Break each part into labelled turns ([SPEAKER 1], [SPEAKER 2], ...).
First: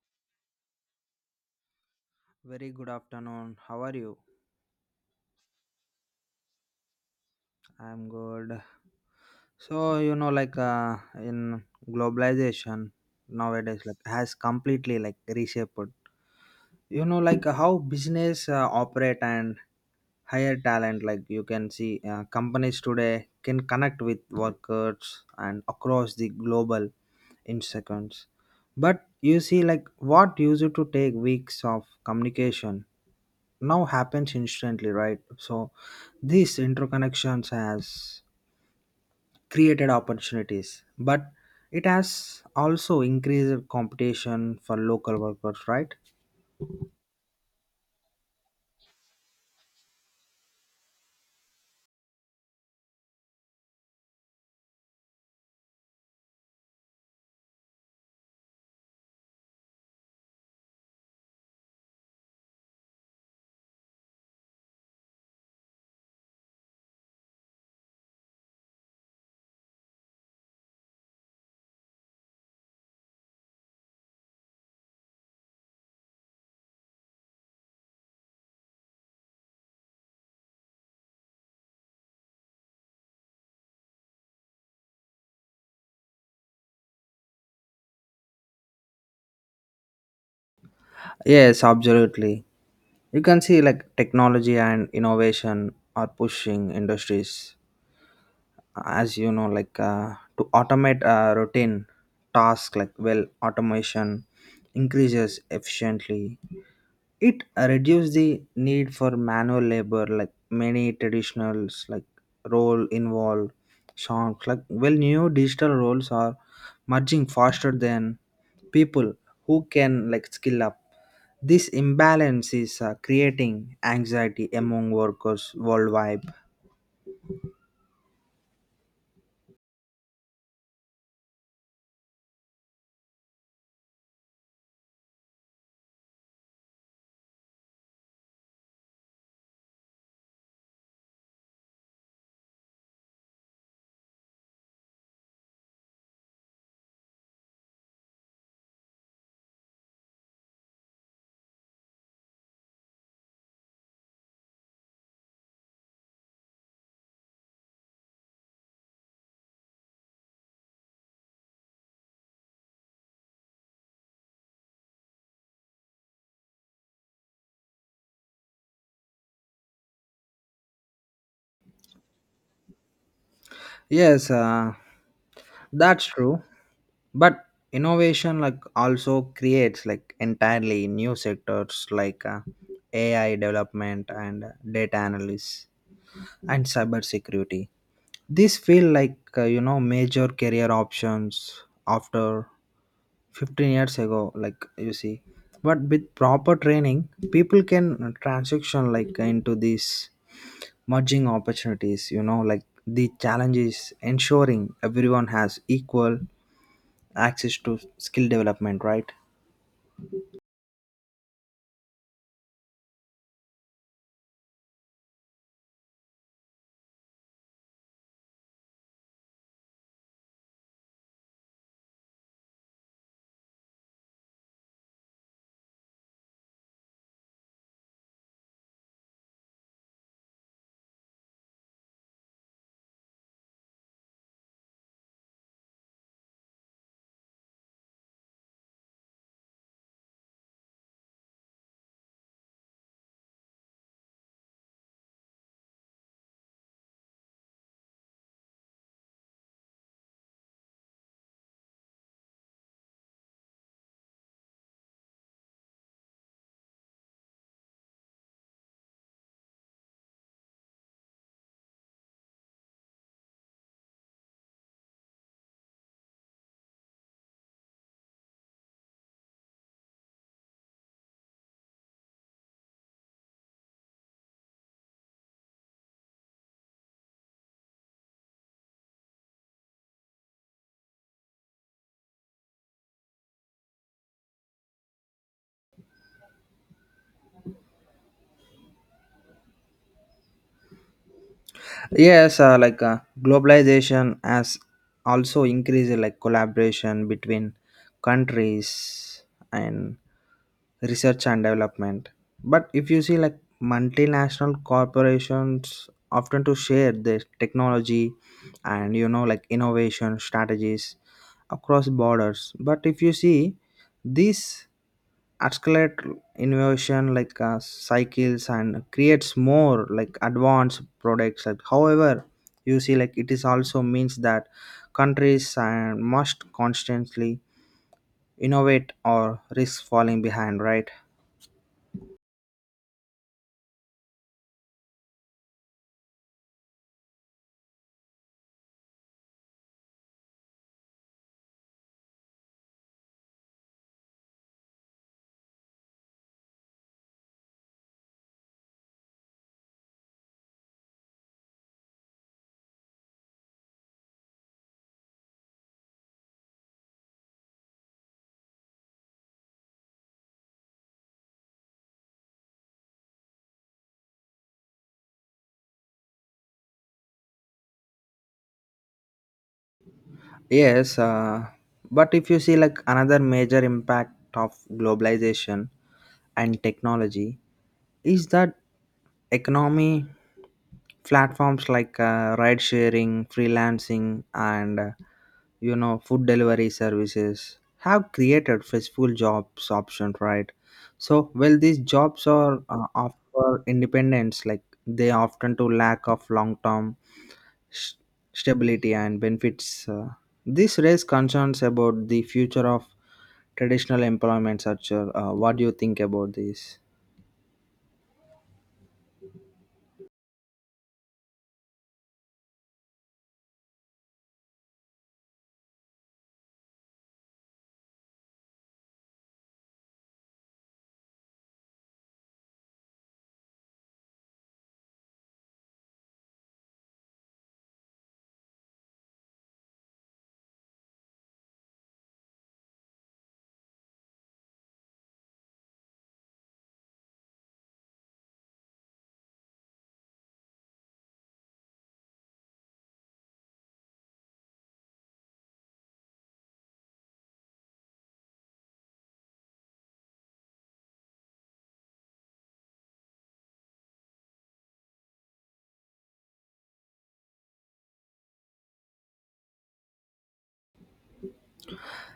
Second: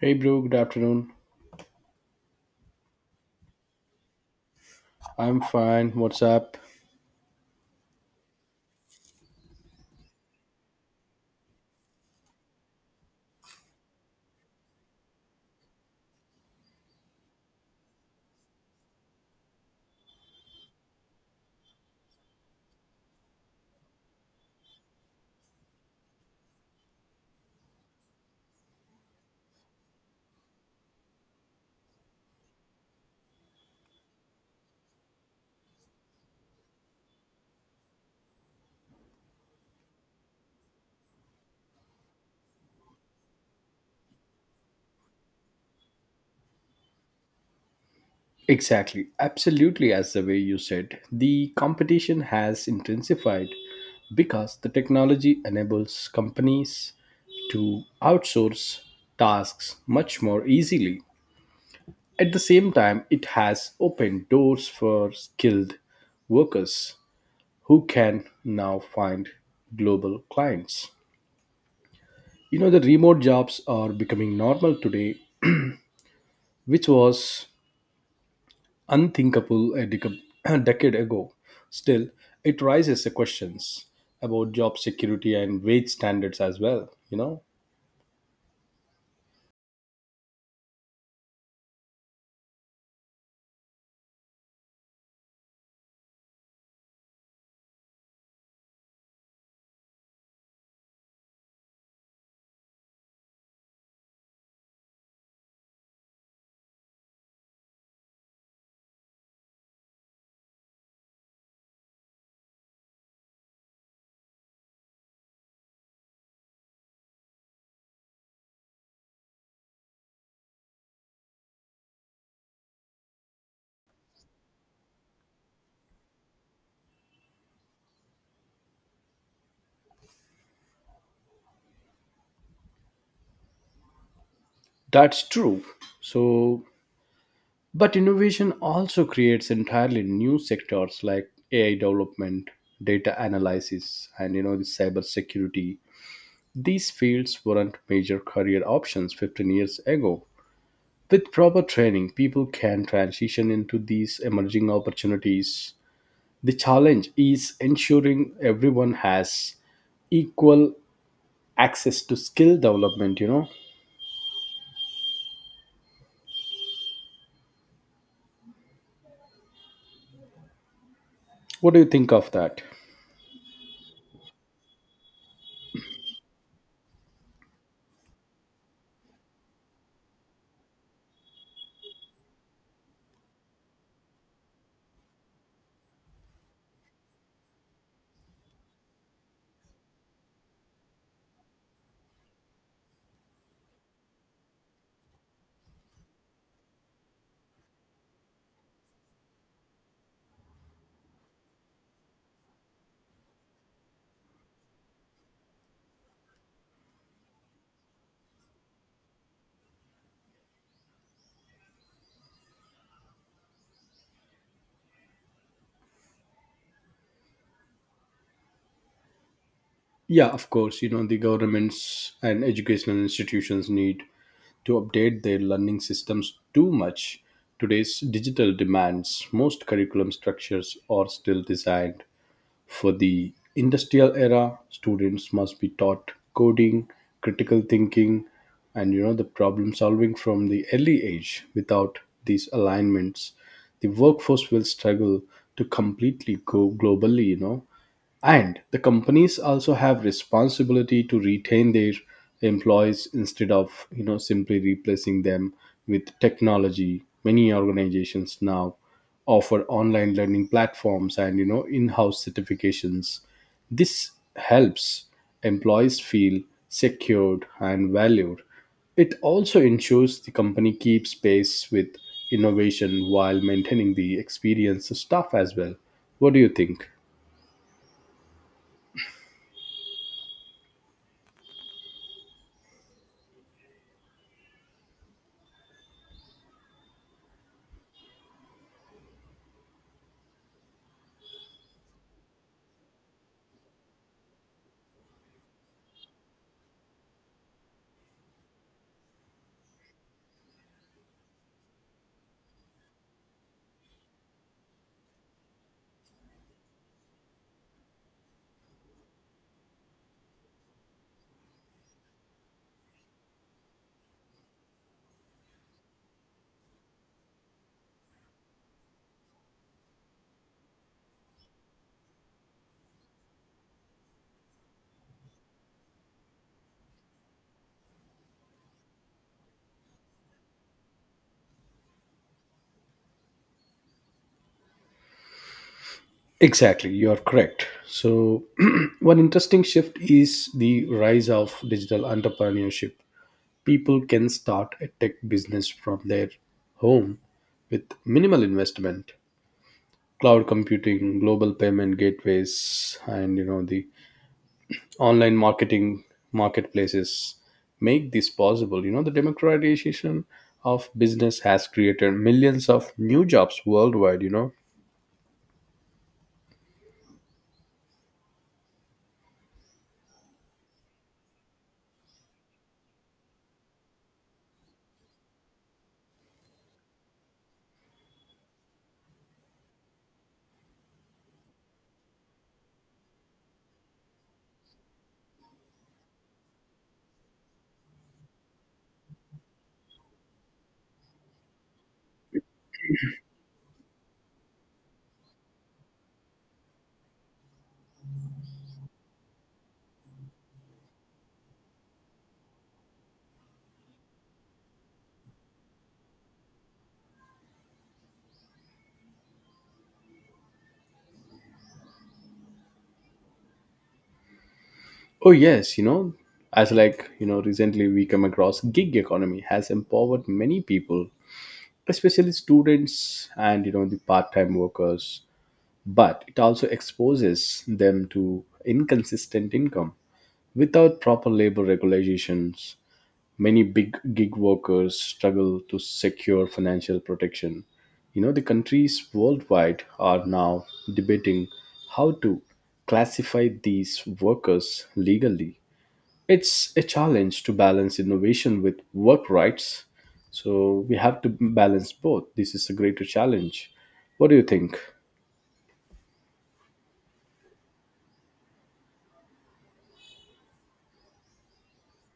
[SPEAKER 1] Hey bro, good afternoon.
[SPEAKER 2] Very good afternoon. How are you?
[SPEAKER 1] I'm fine. What's up?
[SPEAKER 2] I'm good. In globalization nowadays, has completely reshaped. How business operate and hire talent. You can see, companies today can connect with workers and across the global in seconds. But you see, like what used to take weeks of communication now happens instantly, right? So, these interconnections has created opportunities, but it has also increased competition for local workers, right?
[SPEAKER 1] Exactly. Absolutely, as the way you said. The competition has intensified because the technology enables companies to outsource tasks much more easily. At the same time, it has opened doors for skilled workers who can now find global clients. You know, the remote jobs are becoming normal today, which was unthinkable a dec- decade ago. Still, it raises the questions about job security and wage standards as well. You know,
[SPEAKER 2] Yes, absolutely. You can see like technology and innovation are pushing industries, as you know, to automate routine tasks like well automation increases efficiently, it reduces the need for manual labor like many traditionals like role involved songs like well new digital roles are merging faster than people who can like skill up. This imbalance is creating anxiety among workers worldwide.
[SPEAKER 1] that's true. So, but innovation also creates entirely new sectors like AI development, data analysis, and you know, the cyber security. These fields weren't major career options 15 years ago. With proper training, people can transition into these emerging opportunities. The challenge is ensuring everyone has equal access to skill development, you know. What do you think of that?
[SPEAKER 2] yes uh, that's true, but innovation like also creates like entirely new sectors AI development and data analysis and cyber security. These feel you know, major career options after 15 years ago, like you see, but with proper training people can transition like into these merging opportunities, you know, like the challenge is ensuring everyone has equal access to skill development, right?
[SPEAKER 1] Yeah, of course, you know, the governments and educational institutions need to update their learning systems too much. Today's digital demands, most curriculum structures are still designed for the industrial era. Students must be taught coding, critical thinking, and you know the problem solving from the early age. Without these alignments, the workforce will struggle to completely go globally. You know, and the companies also have responsibility to retain their employees instead of you know simply replacing them with technology. Many organizations now offer online learning platforms and you know in-house certifications. This helps employees feel secured and valued. It also ensures the company keeps pace with innovation while maintaining the experienced staff as well. What do you think?
[SPEAKER 2] Yes, globalization has also increased like collaboration between countries and research and development. But if you see like multinational corporations often to share their technology and you know like innovation strategies across borders. But if you see these accelerate innovation cycles and creates more like advanced products, like however you see, like it is also means that countries and must constantly innovate or risk falling behind, right?
[SPEAKER 1] Exactly, you are correct. So, one interesting shift is the rise of digital entrepreneurship. People can start a tech business from their home with minimal investment. Cloud computing, global payment gateways, and you know the online marketing marketplaces make this possible. You know the democratization of business has created millions of new jobs worldwide.
[SPEAKER 2] yes uh, but if you see like another major impact of globalization and technology is that economy platforms ride sharing, freelancing, and you know, food delivery services have created flexible jobs option, right? So well these jobs are offer independence, like they often to lack of long term s- stability and benefits. This raise concerns about the future of traditional employment structure. What do you think about this?
[SPEAKER 1] Oh yes, you know, as like, you know, recently we come across gig economy has empowered many people, especially students and you know the part-time workers, but it also exposes them to inconsistent income without proper labor regulations. Many big gig workers struggle to secure financial protection. You know, the countries worldwide are now debating how to classify these workers legally. It's a challenge to balance innovation with work rights. So we have to balance both. This is a greater challenge. What do you think?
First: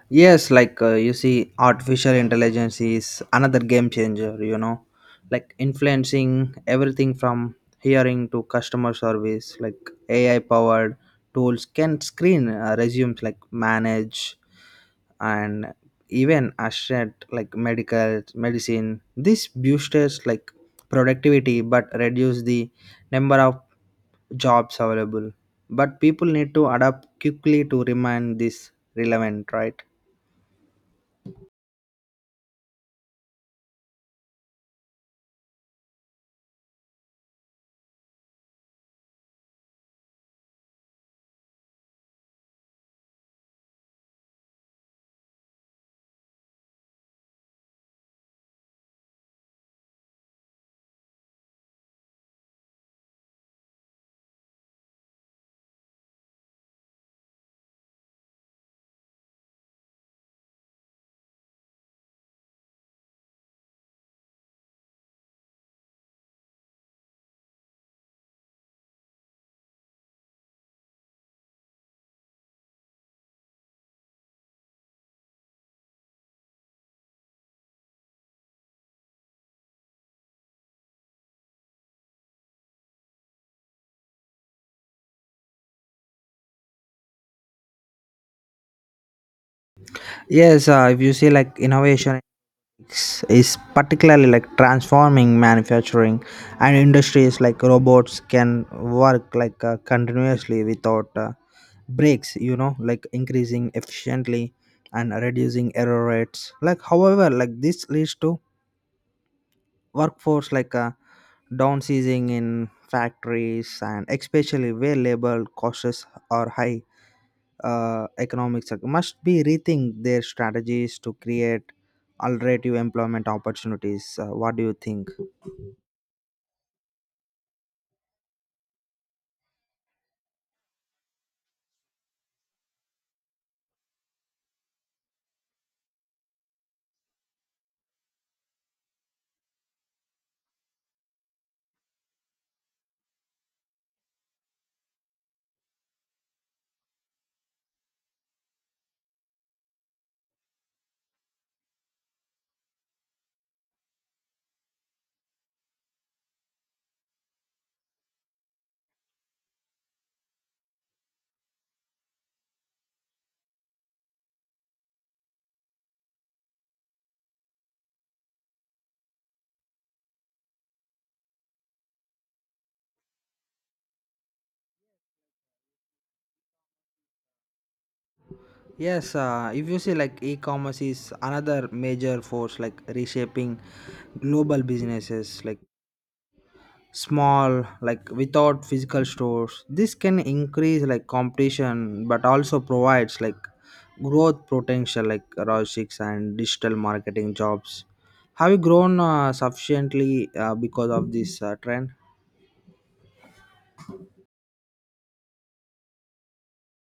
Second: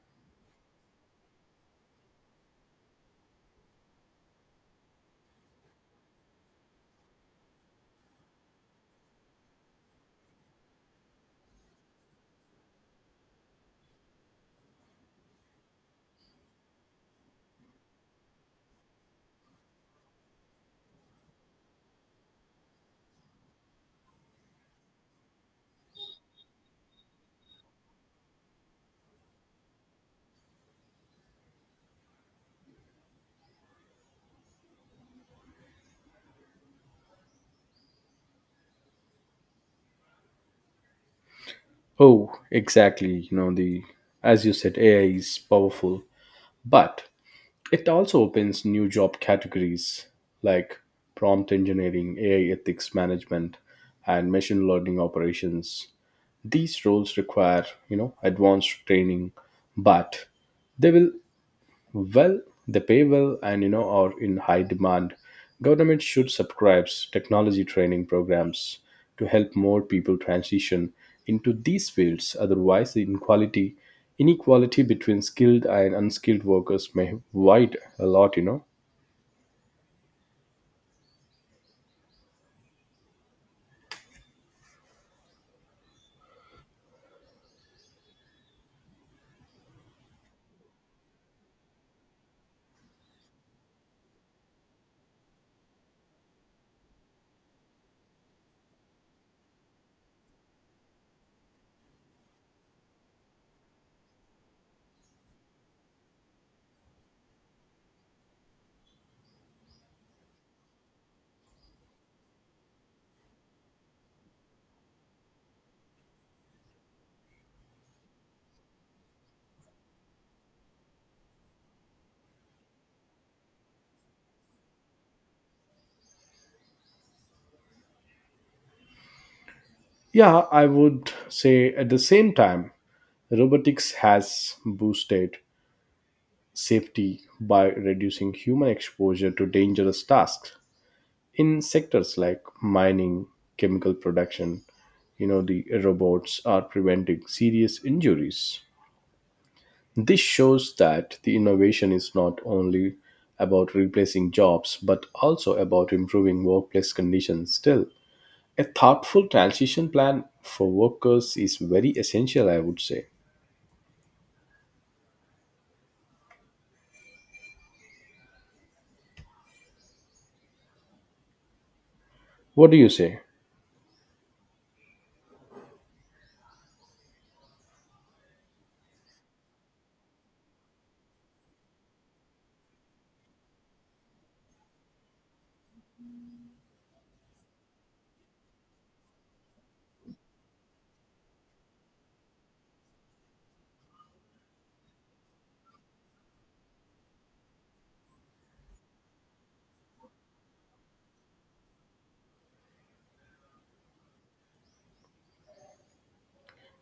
[SPEAKER 2] Yes, you see, artificial intelligence is another game changer, you know, like influencing everything from hearing to customer service. Like AI powered tools can screen resumes, like manage and even assert like medical medicine. This boosters like productivity but reduce the number of jobs available. But people need to adapt quickly to remain this relevant, right?
[SPEAKER 1] Oh exactly, you know, the as you said AI is powerful, but it also opens new job categories like prompt engineering, AI ethics management, and machine learning operations. These roles require you know advanced training, but they will Well, they pay well and you know are in high demand. Government should subscribe technology training programs to help more people transition into these fields. Otherwise, the inequality between skilled and unskilled workers may widen a lot. You know.
[SPEAKER 2] Yes, if you see like innovation is particularly like transforming manufacturing and industries like robots can work continuously without breaks, you know, like increasing efficiently and reducing error rates. Like however, like this leads to workforce down seizing in factories, and especially where labor costs are high, economic sector must be rethink their strategies to create alternative employment opportunities. What do you think?
[SPEAKER 1] Yeah, I would say at the same time, robotics has boosted safety by reducing human exposure to dangerous tasks in sectors like mining, chemical production, you know the robots are preventing serious injuries. This shows that the innovation is not only about replacing jobs but also about improving workplace conditions. Still, a thoughtful transition plan for workers is very essential, I would say. What do you say?
[SPEAKER 2] Yes, if you see like e-commerce is another major force like reshaping global businesses like small like without physical stores, this can increase like competition but also provides like growth potential like robotics and digital marketing jobs have you grown sufficiently because of this trend.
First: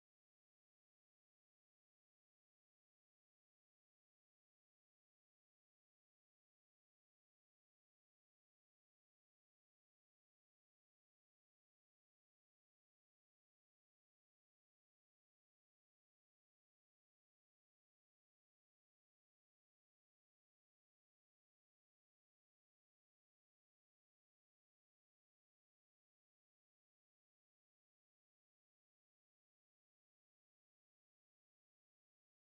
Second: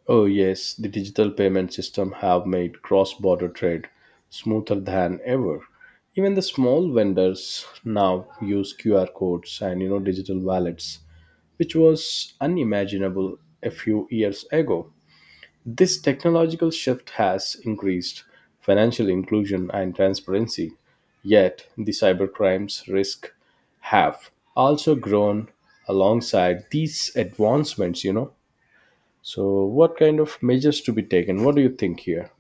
[SPEAKER 1] Oh yes, the digital payment system have made cross border trade smoother than ever. Even the small vendors now use QR codes and you know digital wallets, which was unimaginable a few years ago. This technological shift has increased financial inclusion and transparency, yet, the cybercrimes risk have also grown alongside these advancements, you know. So, what kind of measures to be taken? What do you think here?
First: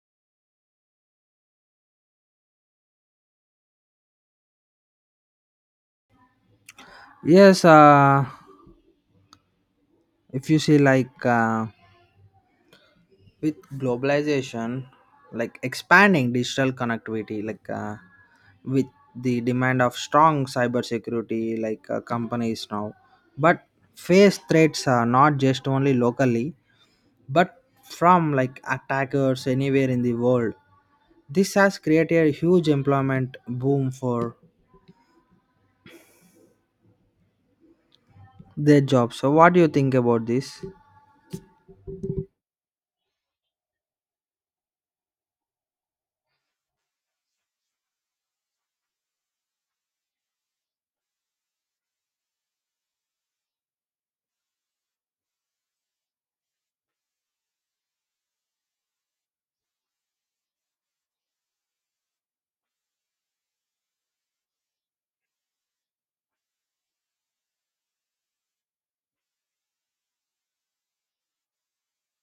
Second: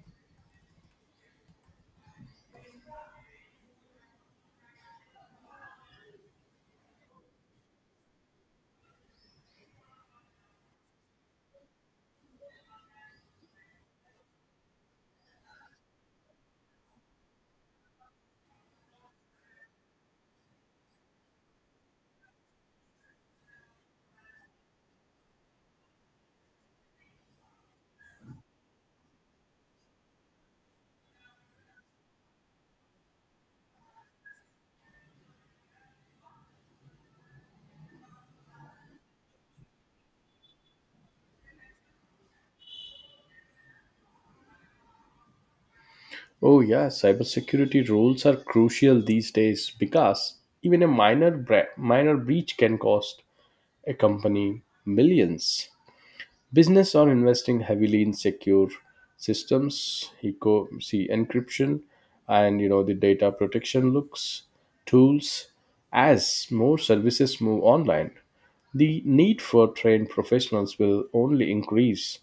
[SPEAKER 2] Yes if you see like With globalization like expanding digital connectivity with the demand of strong cybersecurity, companies now but face threats are not just only locally, but from like attackers anywhere in the world. This has created a huge employment boom for their jobs. So what do you think about this?
[SPEAKER 1] Oh, yeah, cybersecurity rules are crucial these days because even a minor breach can cost a company millions. Business are investing heavily in secure systems, eco see encryption, and you know the data protection looks tools. As more services move online, the need for trained professionals will only increase.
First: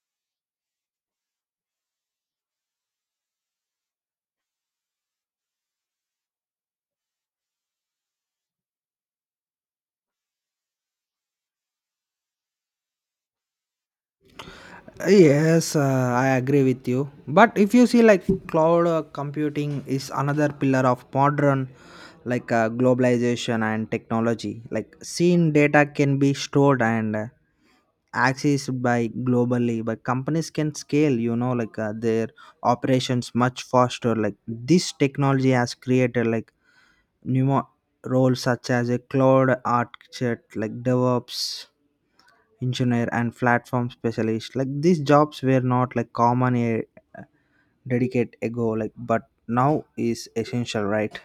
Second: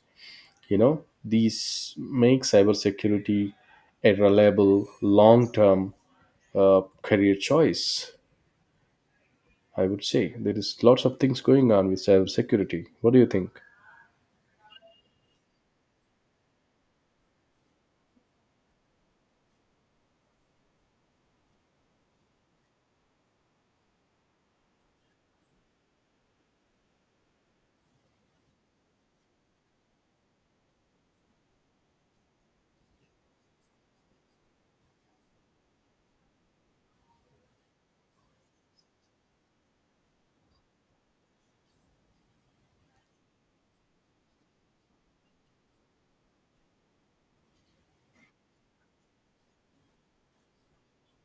[SPEAKER 1] You know these make cybersecurity a reliable, long-term career choice. I would say there is lots of things going on with cybersecurity. What do you think?
[SPEAKER 2] Yes, I agree with you. But if you see, like cloud computing is another pillar of modern, globalization and technology. Like seen data can be stored and accessed by globally, but companies can scale. You know, their operations much faster. Like this technology has created like new mo- roles such as a cloud architect, like DevOps engineer and platform specialist, like these jobs were not like common a dedicate ago, like but now is essential, right?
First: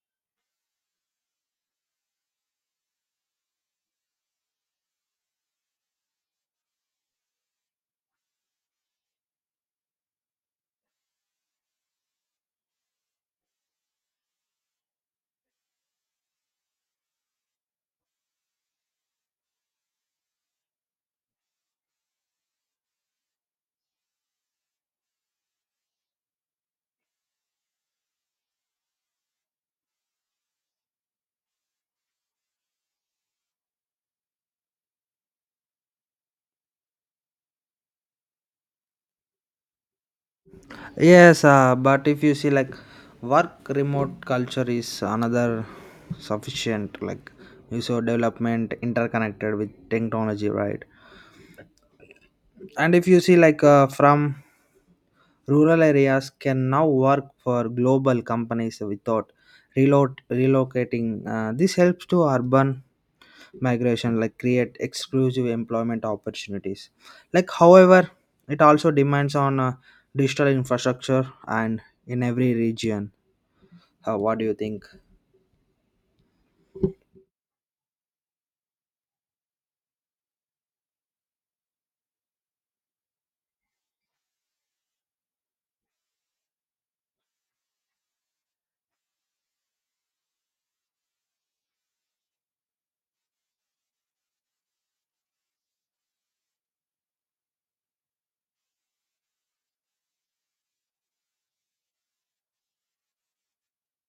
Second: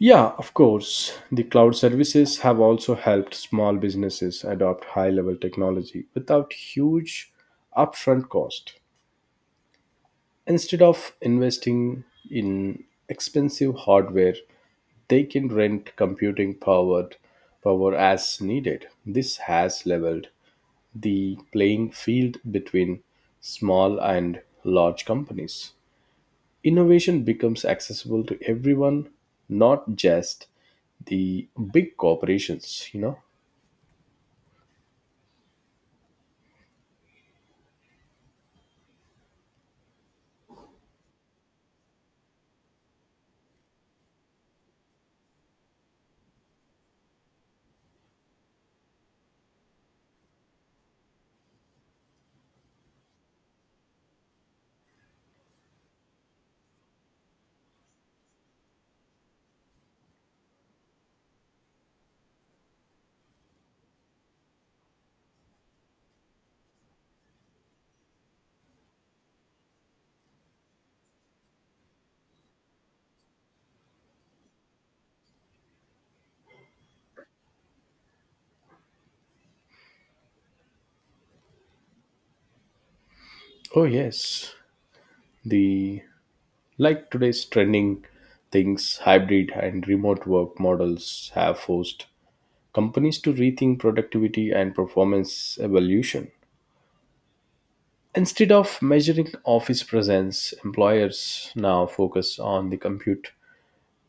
[SPEAKER 1] Yeah, of course. The cloud services have also helped small businesses adopt high level technology without huge upfront cost. Instead of investing in expensive hardware, they can rent computing power as needed. This has leveled the playing field between small and large companies. Innovation becomes accessible to everyone, not just the big corporations, you know.
[SPEAKER 2] Yes but if you see like work remote culture is another sufficient like you saw development interconnected with technology, right? And if you see from rural areas can now work for global companies without reload relocating. This helps to urban migration, like create exclusive employment opportunities, like however it also demands on digital infrastructure and in every region. What do you think?
[SPEAKER 1] Oh yes, the like today's trending things hybrid and remote work models have forced companies to rethink productivity and performance evolution. Instead of measuring office presence, employers now focus on the compute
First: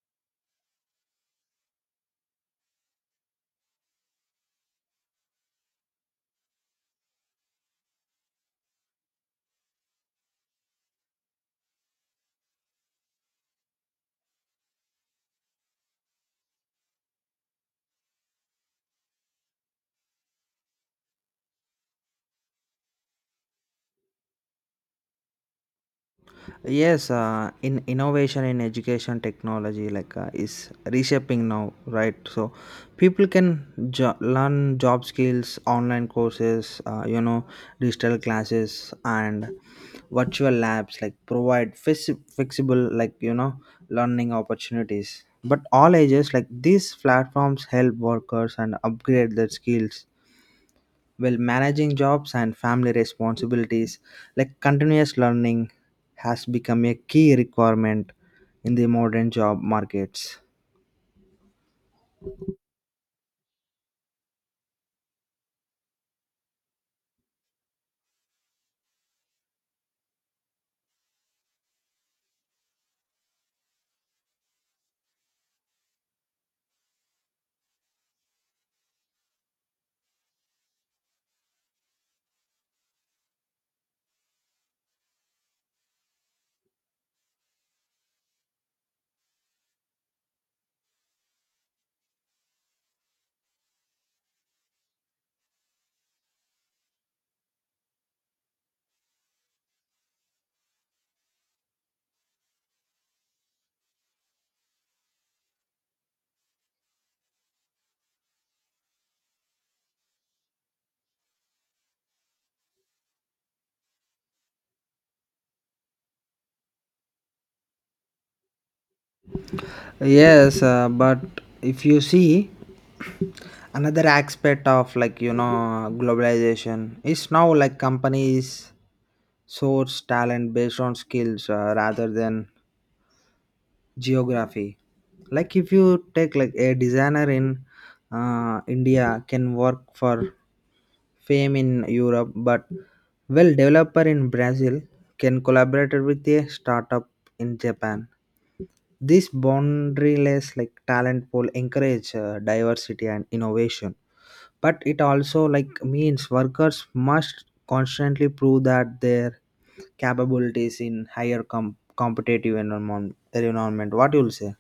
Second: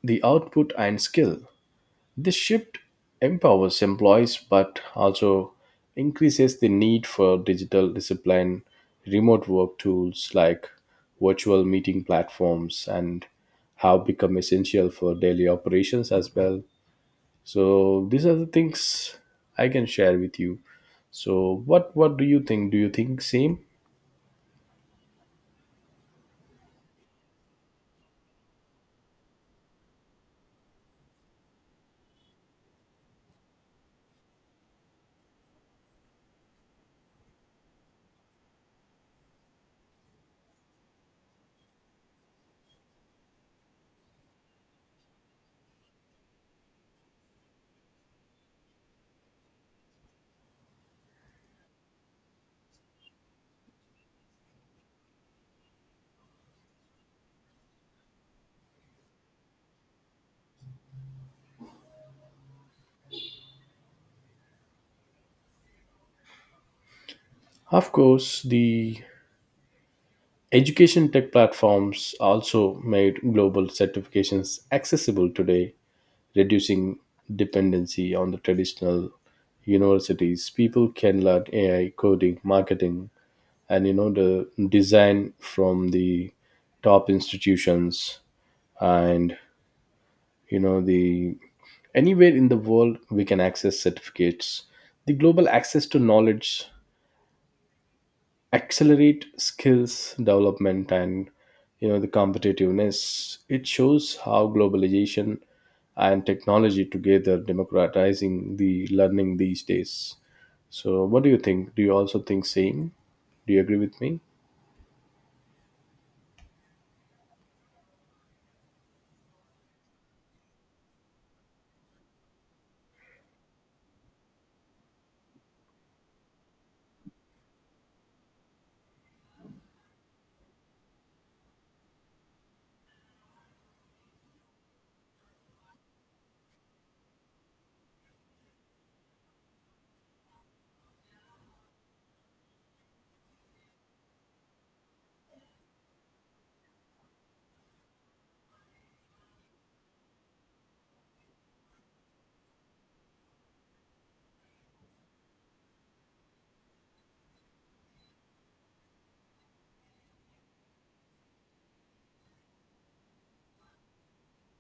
[SPEAKER 1] the output and skill. This shift empowers employees but also increases the need for digital discipline. Remote work tools like virtual meeting platforms, and have become essential for daily operations as well. So these are the things I can share with you. So what do you think? Do you think same?
[SPEAKER 2] Yes, in innovation in education technology is reshaping now, right? So people can learn job skills, online courses, you know, digital classes and virtual labs like provide flexible, like you know, learning opportunities. But all ages, like these platforms help workers and upgrade their skills well, managing jobs and family responsibilities, like continuous learning, has become a key requirement in the modern job markets.
[SPEAKER 1] Of course, the education tech platforms also made global certifications accessible today, reducing dependency on the traditional universities. People can learn AI coding, marketing, and you know the design from the top institutions, and you know the anywhere in the world we can access certificates. The global access to knowledge accelerate skills development and you know the competitiveness. It shows how globalization and technology together democratizing the learning these days. So what do you think? Do you also think same? Do you agree with me?
[SPEAKER 2] Yes, but if you see another aspect of like you know globalization is now like companies source talent based on skills rather than geography. Like if you take like a designer in India can work for fame in Europe, but well developer in Brazil can collaborate with a startup in Japan. This boundaryless like talent pool encourage diversity and innovation, but it also like means workers must constantly prove that their capabilities in higher competitive environment. What you'll say?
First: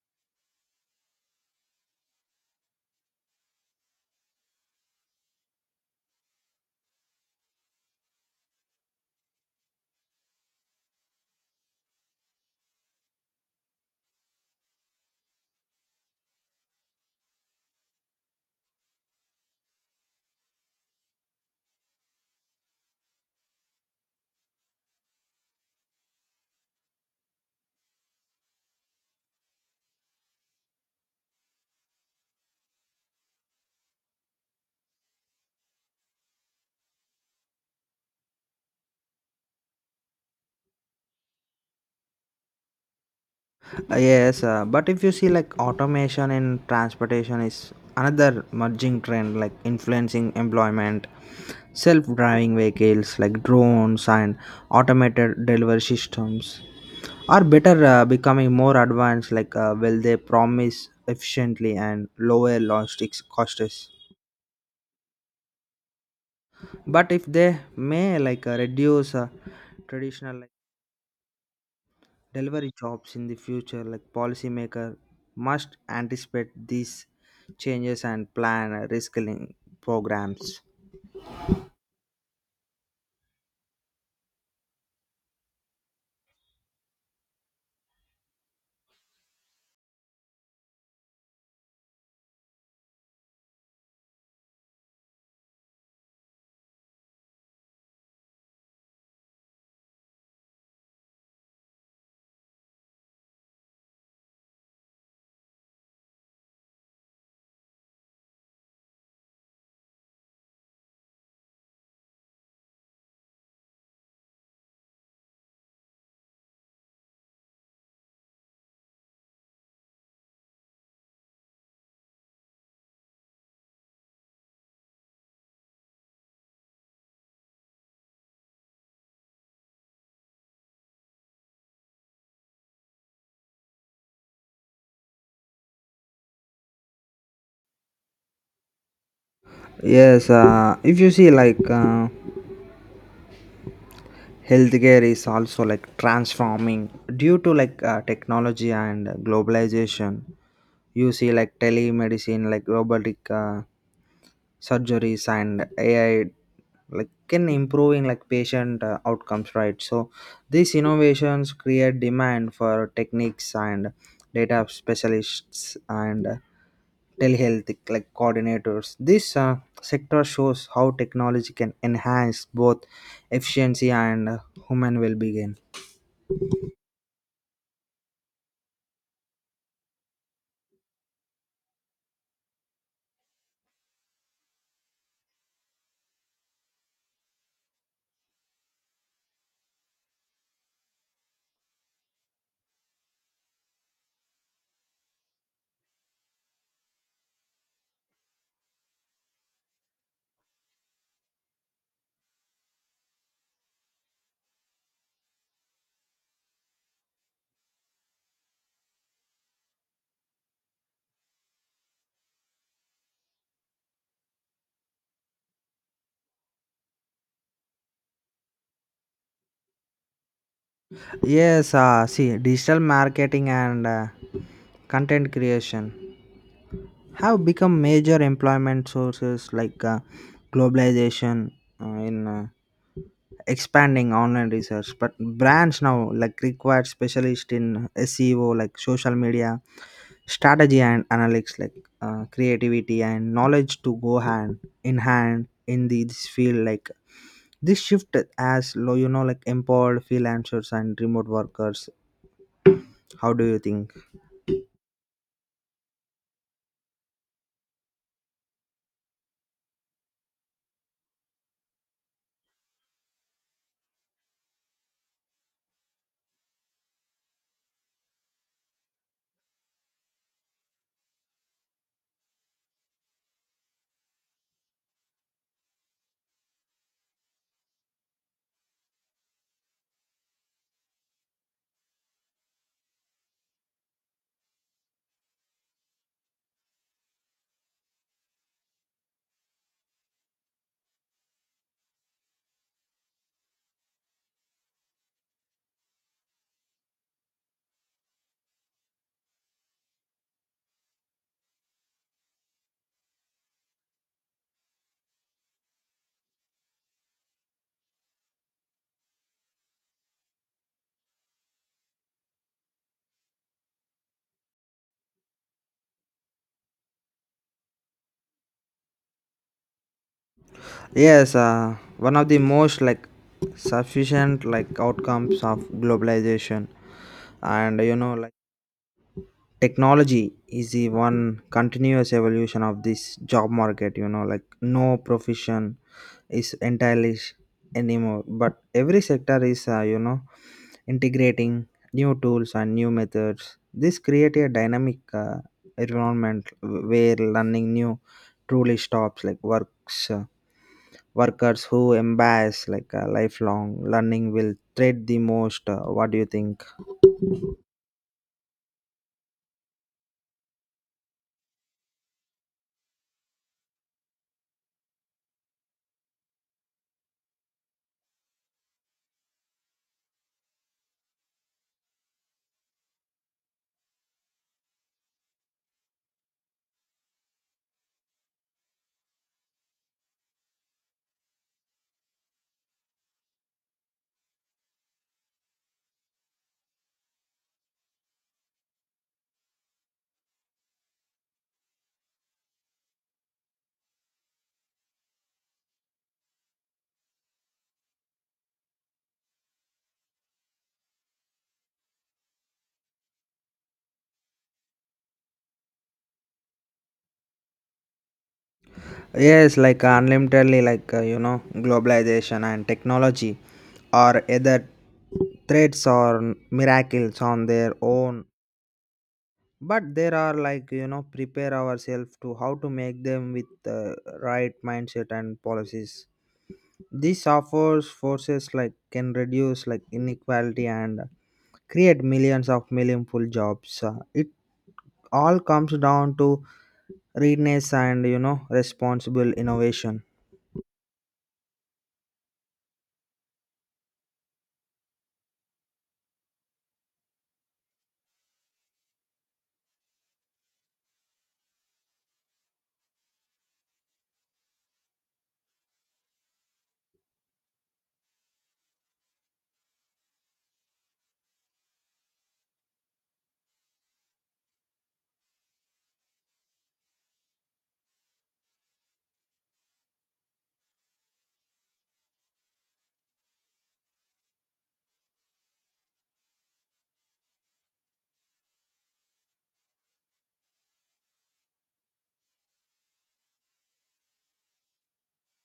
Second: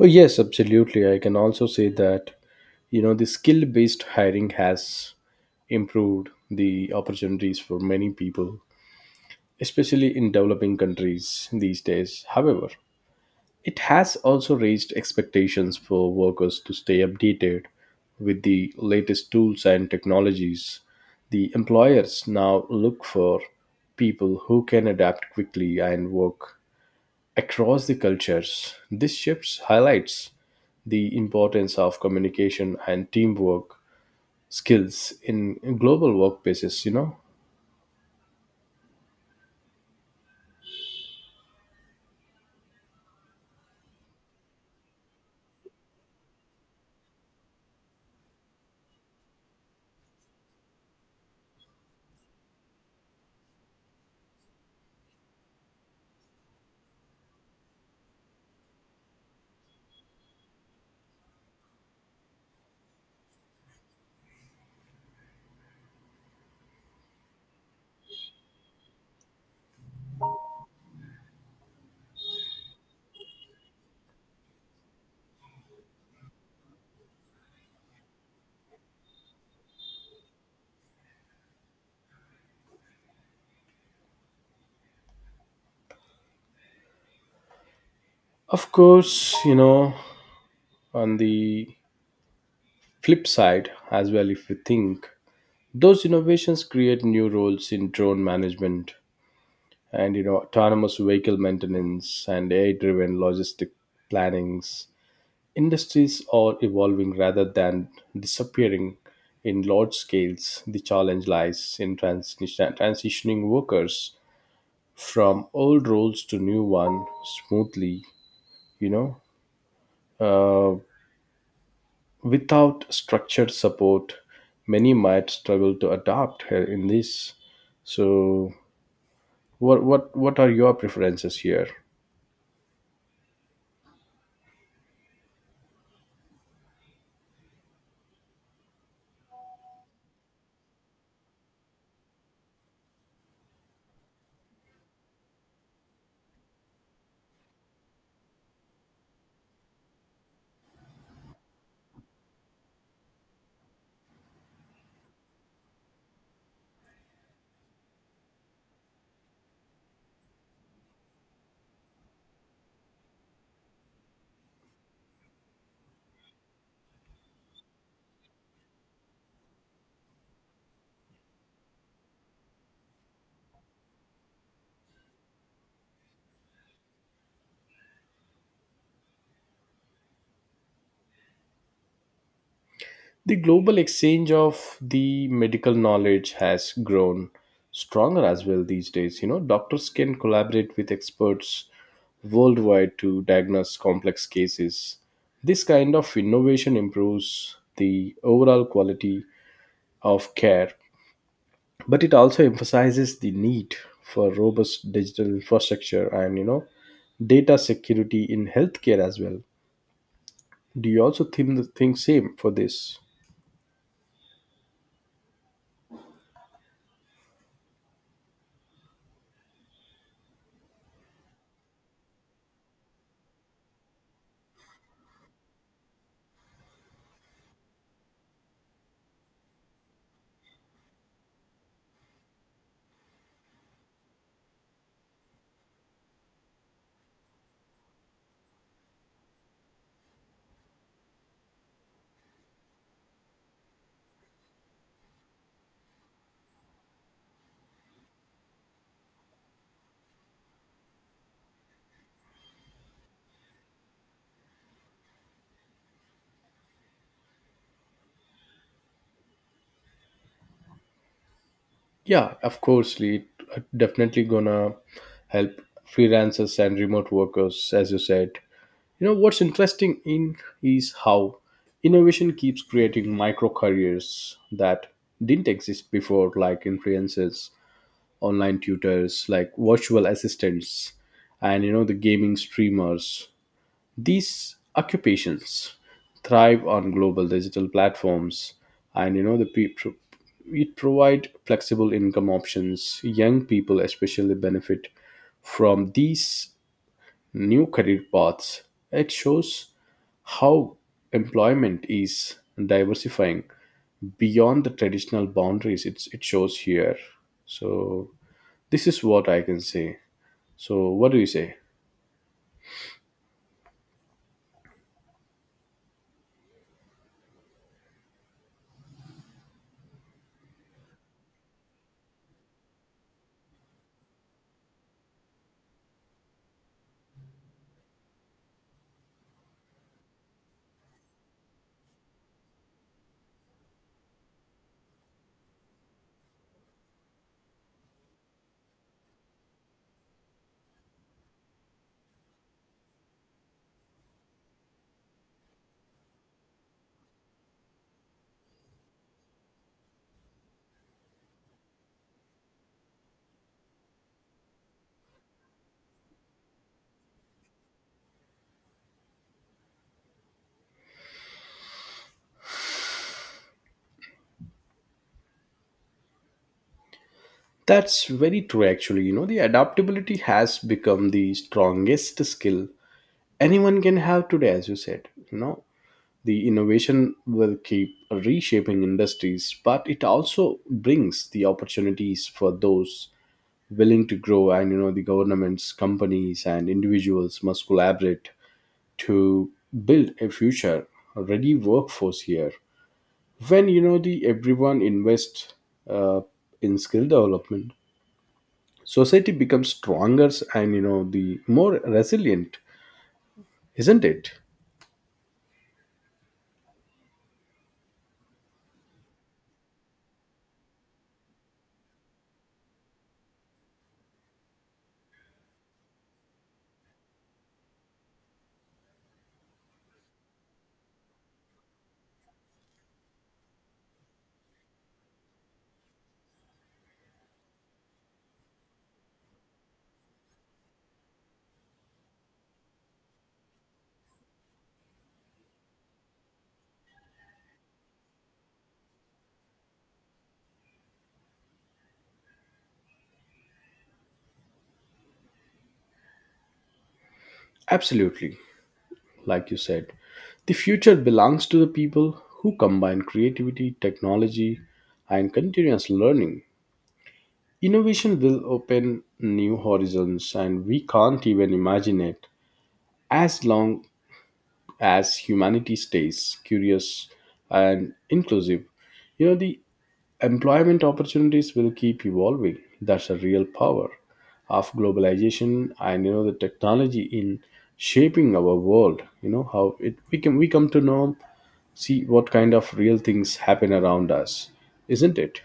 [SPEAKER 1] Oh yes, absolutely, I can also say that, you know, the skill based hiring has improved the opportunities for many people, especially in developing countries these days. However, it has also raised expectations for workers to stay updated with the latest tools and technologies. The employers now look for people who can adapt quickly and work across the cultures. This shift highlights the importance of communication and teamwork skills in global workplaces, you know.
[SPEAKER 2] Yes, but if you see like automation in transportation is another merging trend like influencing employment, self-driving vehicles like drones and automated delivery systems are better becoming more advanced, will they promise efficiently and lower logistics costs, but if they may reduce traditional delivery jobs in the future, like policymaker must anticipate these changes and plan reskilling programs.
[SPEAKER 1] Of course, you know, on the flip side as well, if we think. Those innovations create new roles in drone management and you know autonomous vehicle maintenance and AI-driven logistic plannings. Industries are evolving rather than disappearing in large scales. The challenge lies in transitioning workers from old roles to new one smoothly, you know, uh, without structured support, many might struggle to adapt in this. So what are your preferences here?
[SPEAKER 2] Yes if you see like Healthcare is also like transforming due to technology and globalization. You see like telemedicine, like robotic surgeries and AI like can improving like patient outcomes, right? So these innovations create demand for techniques and data specialists and telehealth like coordinators. This sector shows how technology can enhance both efficiency and human well-being.
[SPEAKER 1] The global exchange of the medical knowledge has grown stronger as well these days. You know, doctors can collaborate with experts worldwide to diagnose complex cases. This kind of innovation improves the overall quality of care, but it also emphasizes the need for robust digital infrastructure and you know data security in healthcare as well. Do you also think same for this?
[SPEAKER 2] Yes See digital marketing and content creation have become major employment sources globalization in expanding online research, but brands now like require specialist in SEO, like social media strategy and analytics, creativity and knowledge to go hand in hand in this field, like this shift as low, you know, like empowered freelancers and remote workers. How do you think?
[SPEAKER 1] Yeah, of course, Lee. It definitely gonna help freelancers and remote workers, as you said. You know what's interesting in is how innovation keeps creating micro careers that didn't exist before, like influencers, online tutors, like virtual assistants, and you know the gaming streamers. These occupations thrive on global digital platforms, and you know the people it provide flexible income options. Young people especially benefit from these new career paths. It shows how employment is diversifying beyond the traditional boundaries. It shows here. So this is what I can say. So what do you say?
[SPEAKER 2] Yes, one of the most like sufficient like outcomes of globalization and you know like technology is the one continuous evolution of this job market, you know, like no profession is entirely anymore, but every sector is you know, integrating new tools and new methods. This create a dynamic environment where learning new truly stops like works. Workers who embrace lifelong learning will trade the most. Uh, what do you think?
[SPEAKER 1] That's very true, actually. You know, the adaptability has become the strongest skill anyone can have today, as you said. You know, the innovation will keep reshaping industries, but it also brings the opportunities for those willing to grow. And, you know, the governments, companies, and individuals must collaborate to build a future ready workforce here. When, you know, the everyone invests uh, in skill development, society becomes stronger and you know the more resilient, isn't it?
[SPEAKER 2] Unlimitedly, you know, globalization and technology are either threats or miracles on their own, but there are, like you know, prepare ourselves to how to make them with the right mindset and policies. This offers forces like can reduce like inequality and create millions of meaningful jobs. It all comes down to readiness and you know responsible innovation.
[SPEAKER 1] Absolutely, like you said, the future belongs to the people who combine creativity, technology, and continuous learning. Innovation will open new horizons and we can't even imagine it, as long as humanity stays curious and inclusive. You know the employment opportunities will keep evolving. That's a real power of globalization and you know the technology in shaping our world. You know how it we can we come to know see what kind of real things happen around us, isn't it?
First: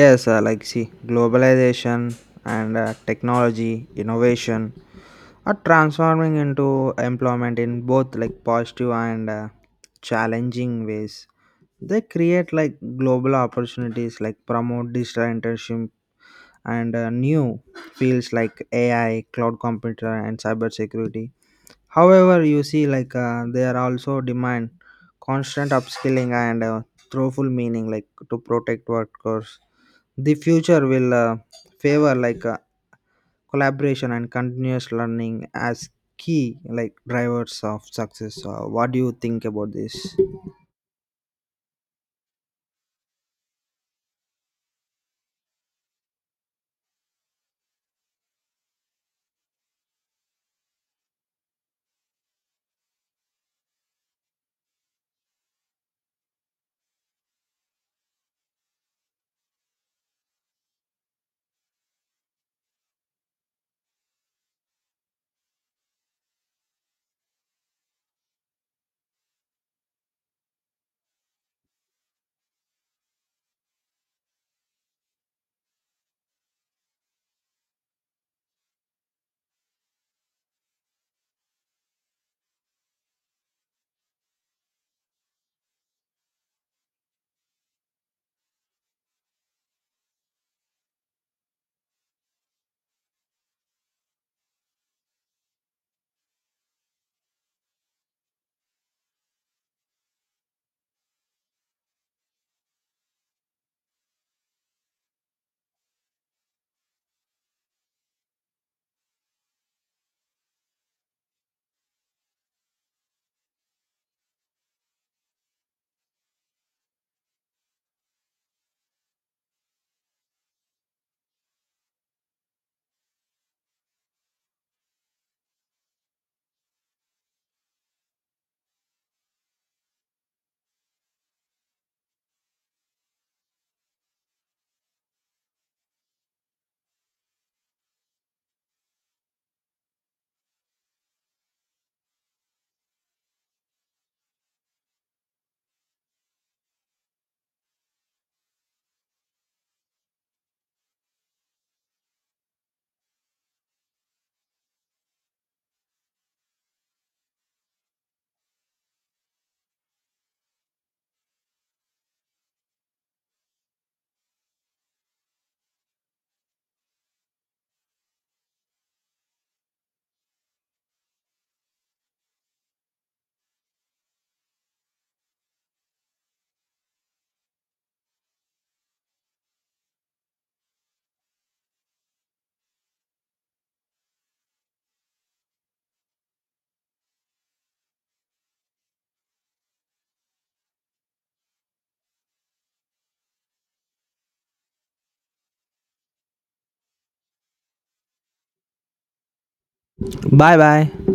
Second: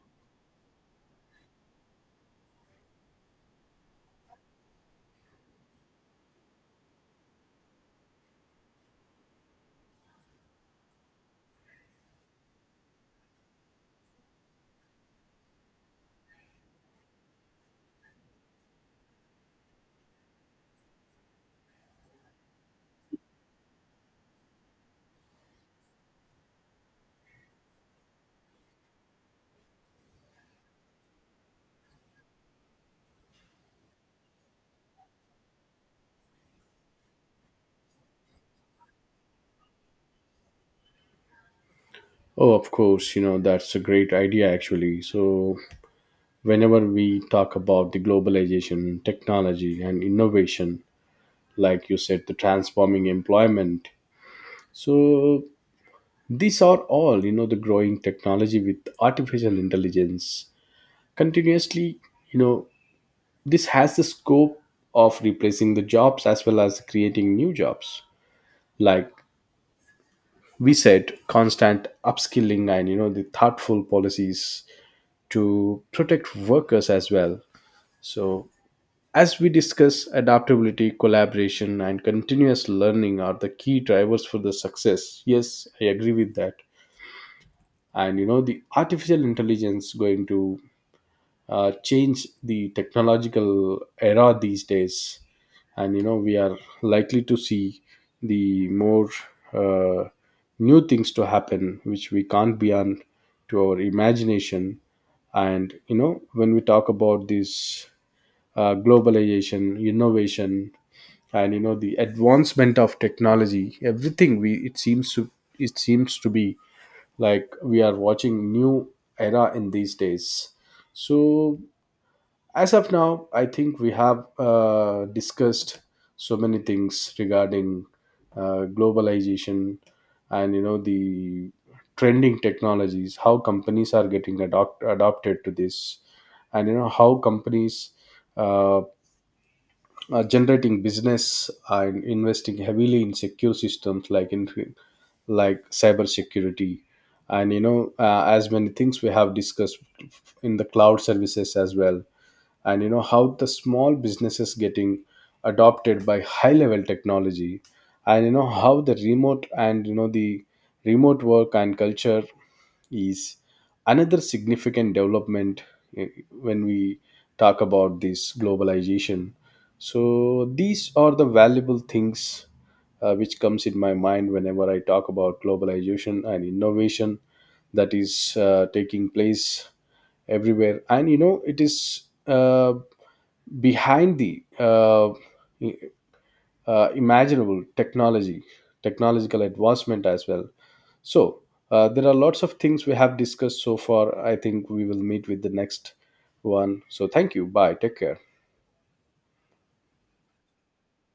[SPEAKER 2] See globalization and technology innovation are transforming into employment in both like positive and challenging ways. They create like global opportunities, like promote digital internship and new fields like AI, cloud computer, and cybersecurity. However, you see, they are also demand constant upskilling and thoughtful meaning, like to protect workers. The future will favor collaboration and continuous learning as key like drivers of success. What do you think about this?
[SPEAKER 1] Oh, of course, you know, that's a great idea actually. So, whenever we talk about the globalization, technology, and innovation, like you said, the transforming employment, so these are all, you know, the growing technology with artificial intelligence continuously, you know, this has the scope of replacing the jobs as well as creating new jobs. Like we said, constant upskilling and, you know, the thoughtful policies to protect workers as well. So, as we discuss, adaptability, collaboration, and continuous learning are the key drivers for the success. Yes, I agree with that. And you know, the artificial intelligence going to change the technological era these days, and you know we are likely to see the more uh, new things to happen which we can't beyond to our imagination. And you know when we talk about this globalization innovation and you know the advancement of technology, everything we it seems to be like we are watching new era in these days. So, as of now, I think we have discussed so many things regarding globalization and you know the trending technologies, how companies are getting adopted to this, and you know how companies uh, are generating business and investing heavily in secure systems like in like cybersecurity, and you know as many things we have discussed in the cloud services as well, and you know how the small businesses getting adopted by high level technology, and you know how the remote and you know the remote work and culture is another significant development, eh, when we talk about this globalization. So these are the valuable things which comes in my mind whenever I talk about globalization and innovation that is taking place everywhere, and you know it is behind the imaginable technology technological advancement as well. So there are lots of things we have discussed so far. I think we will meet with the next one. So thank you, bye, take care.
[SPEAKER 2] Bye bye.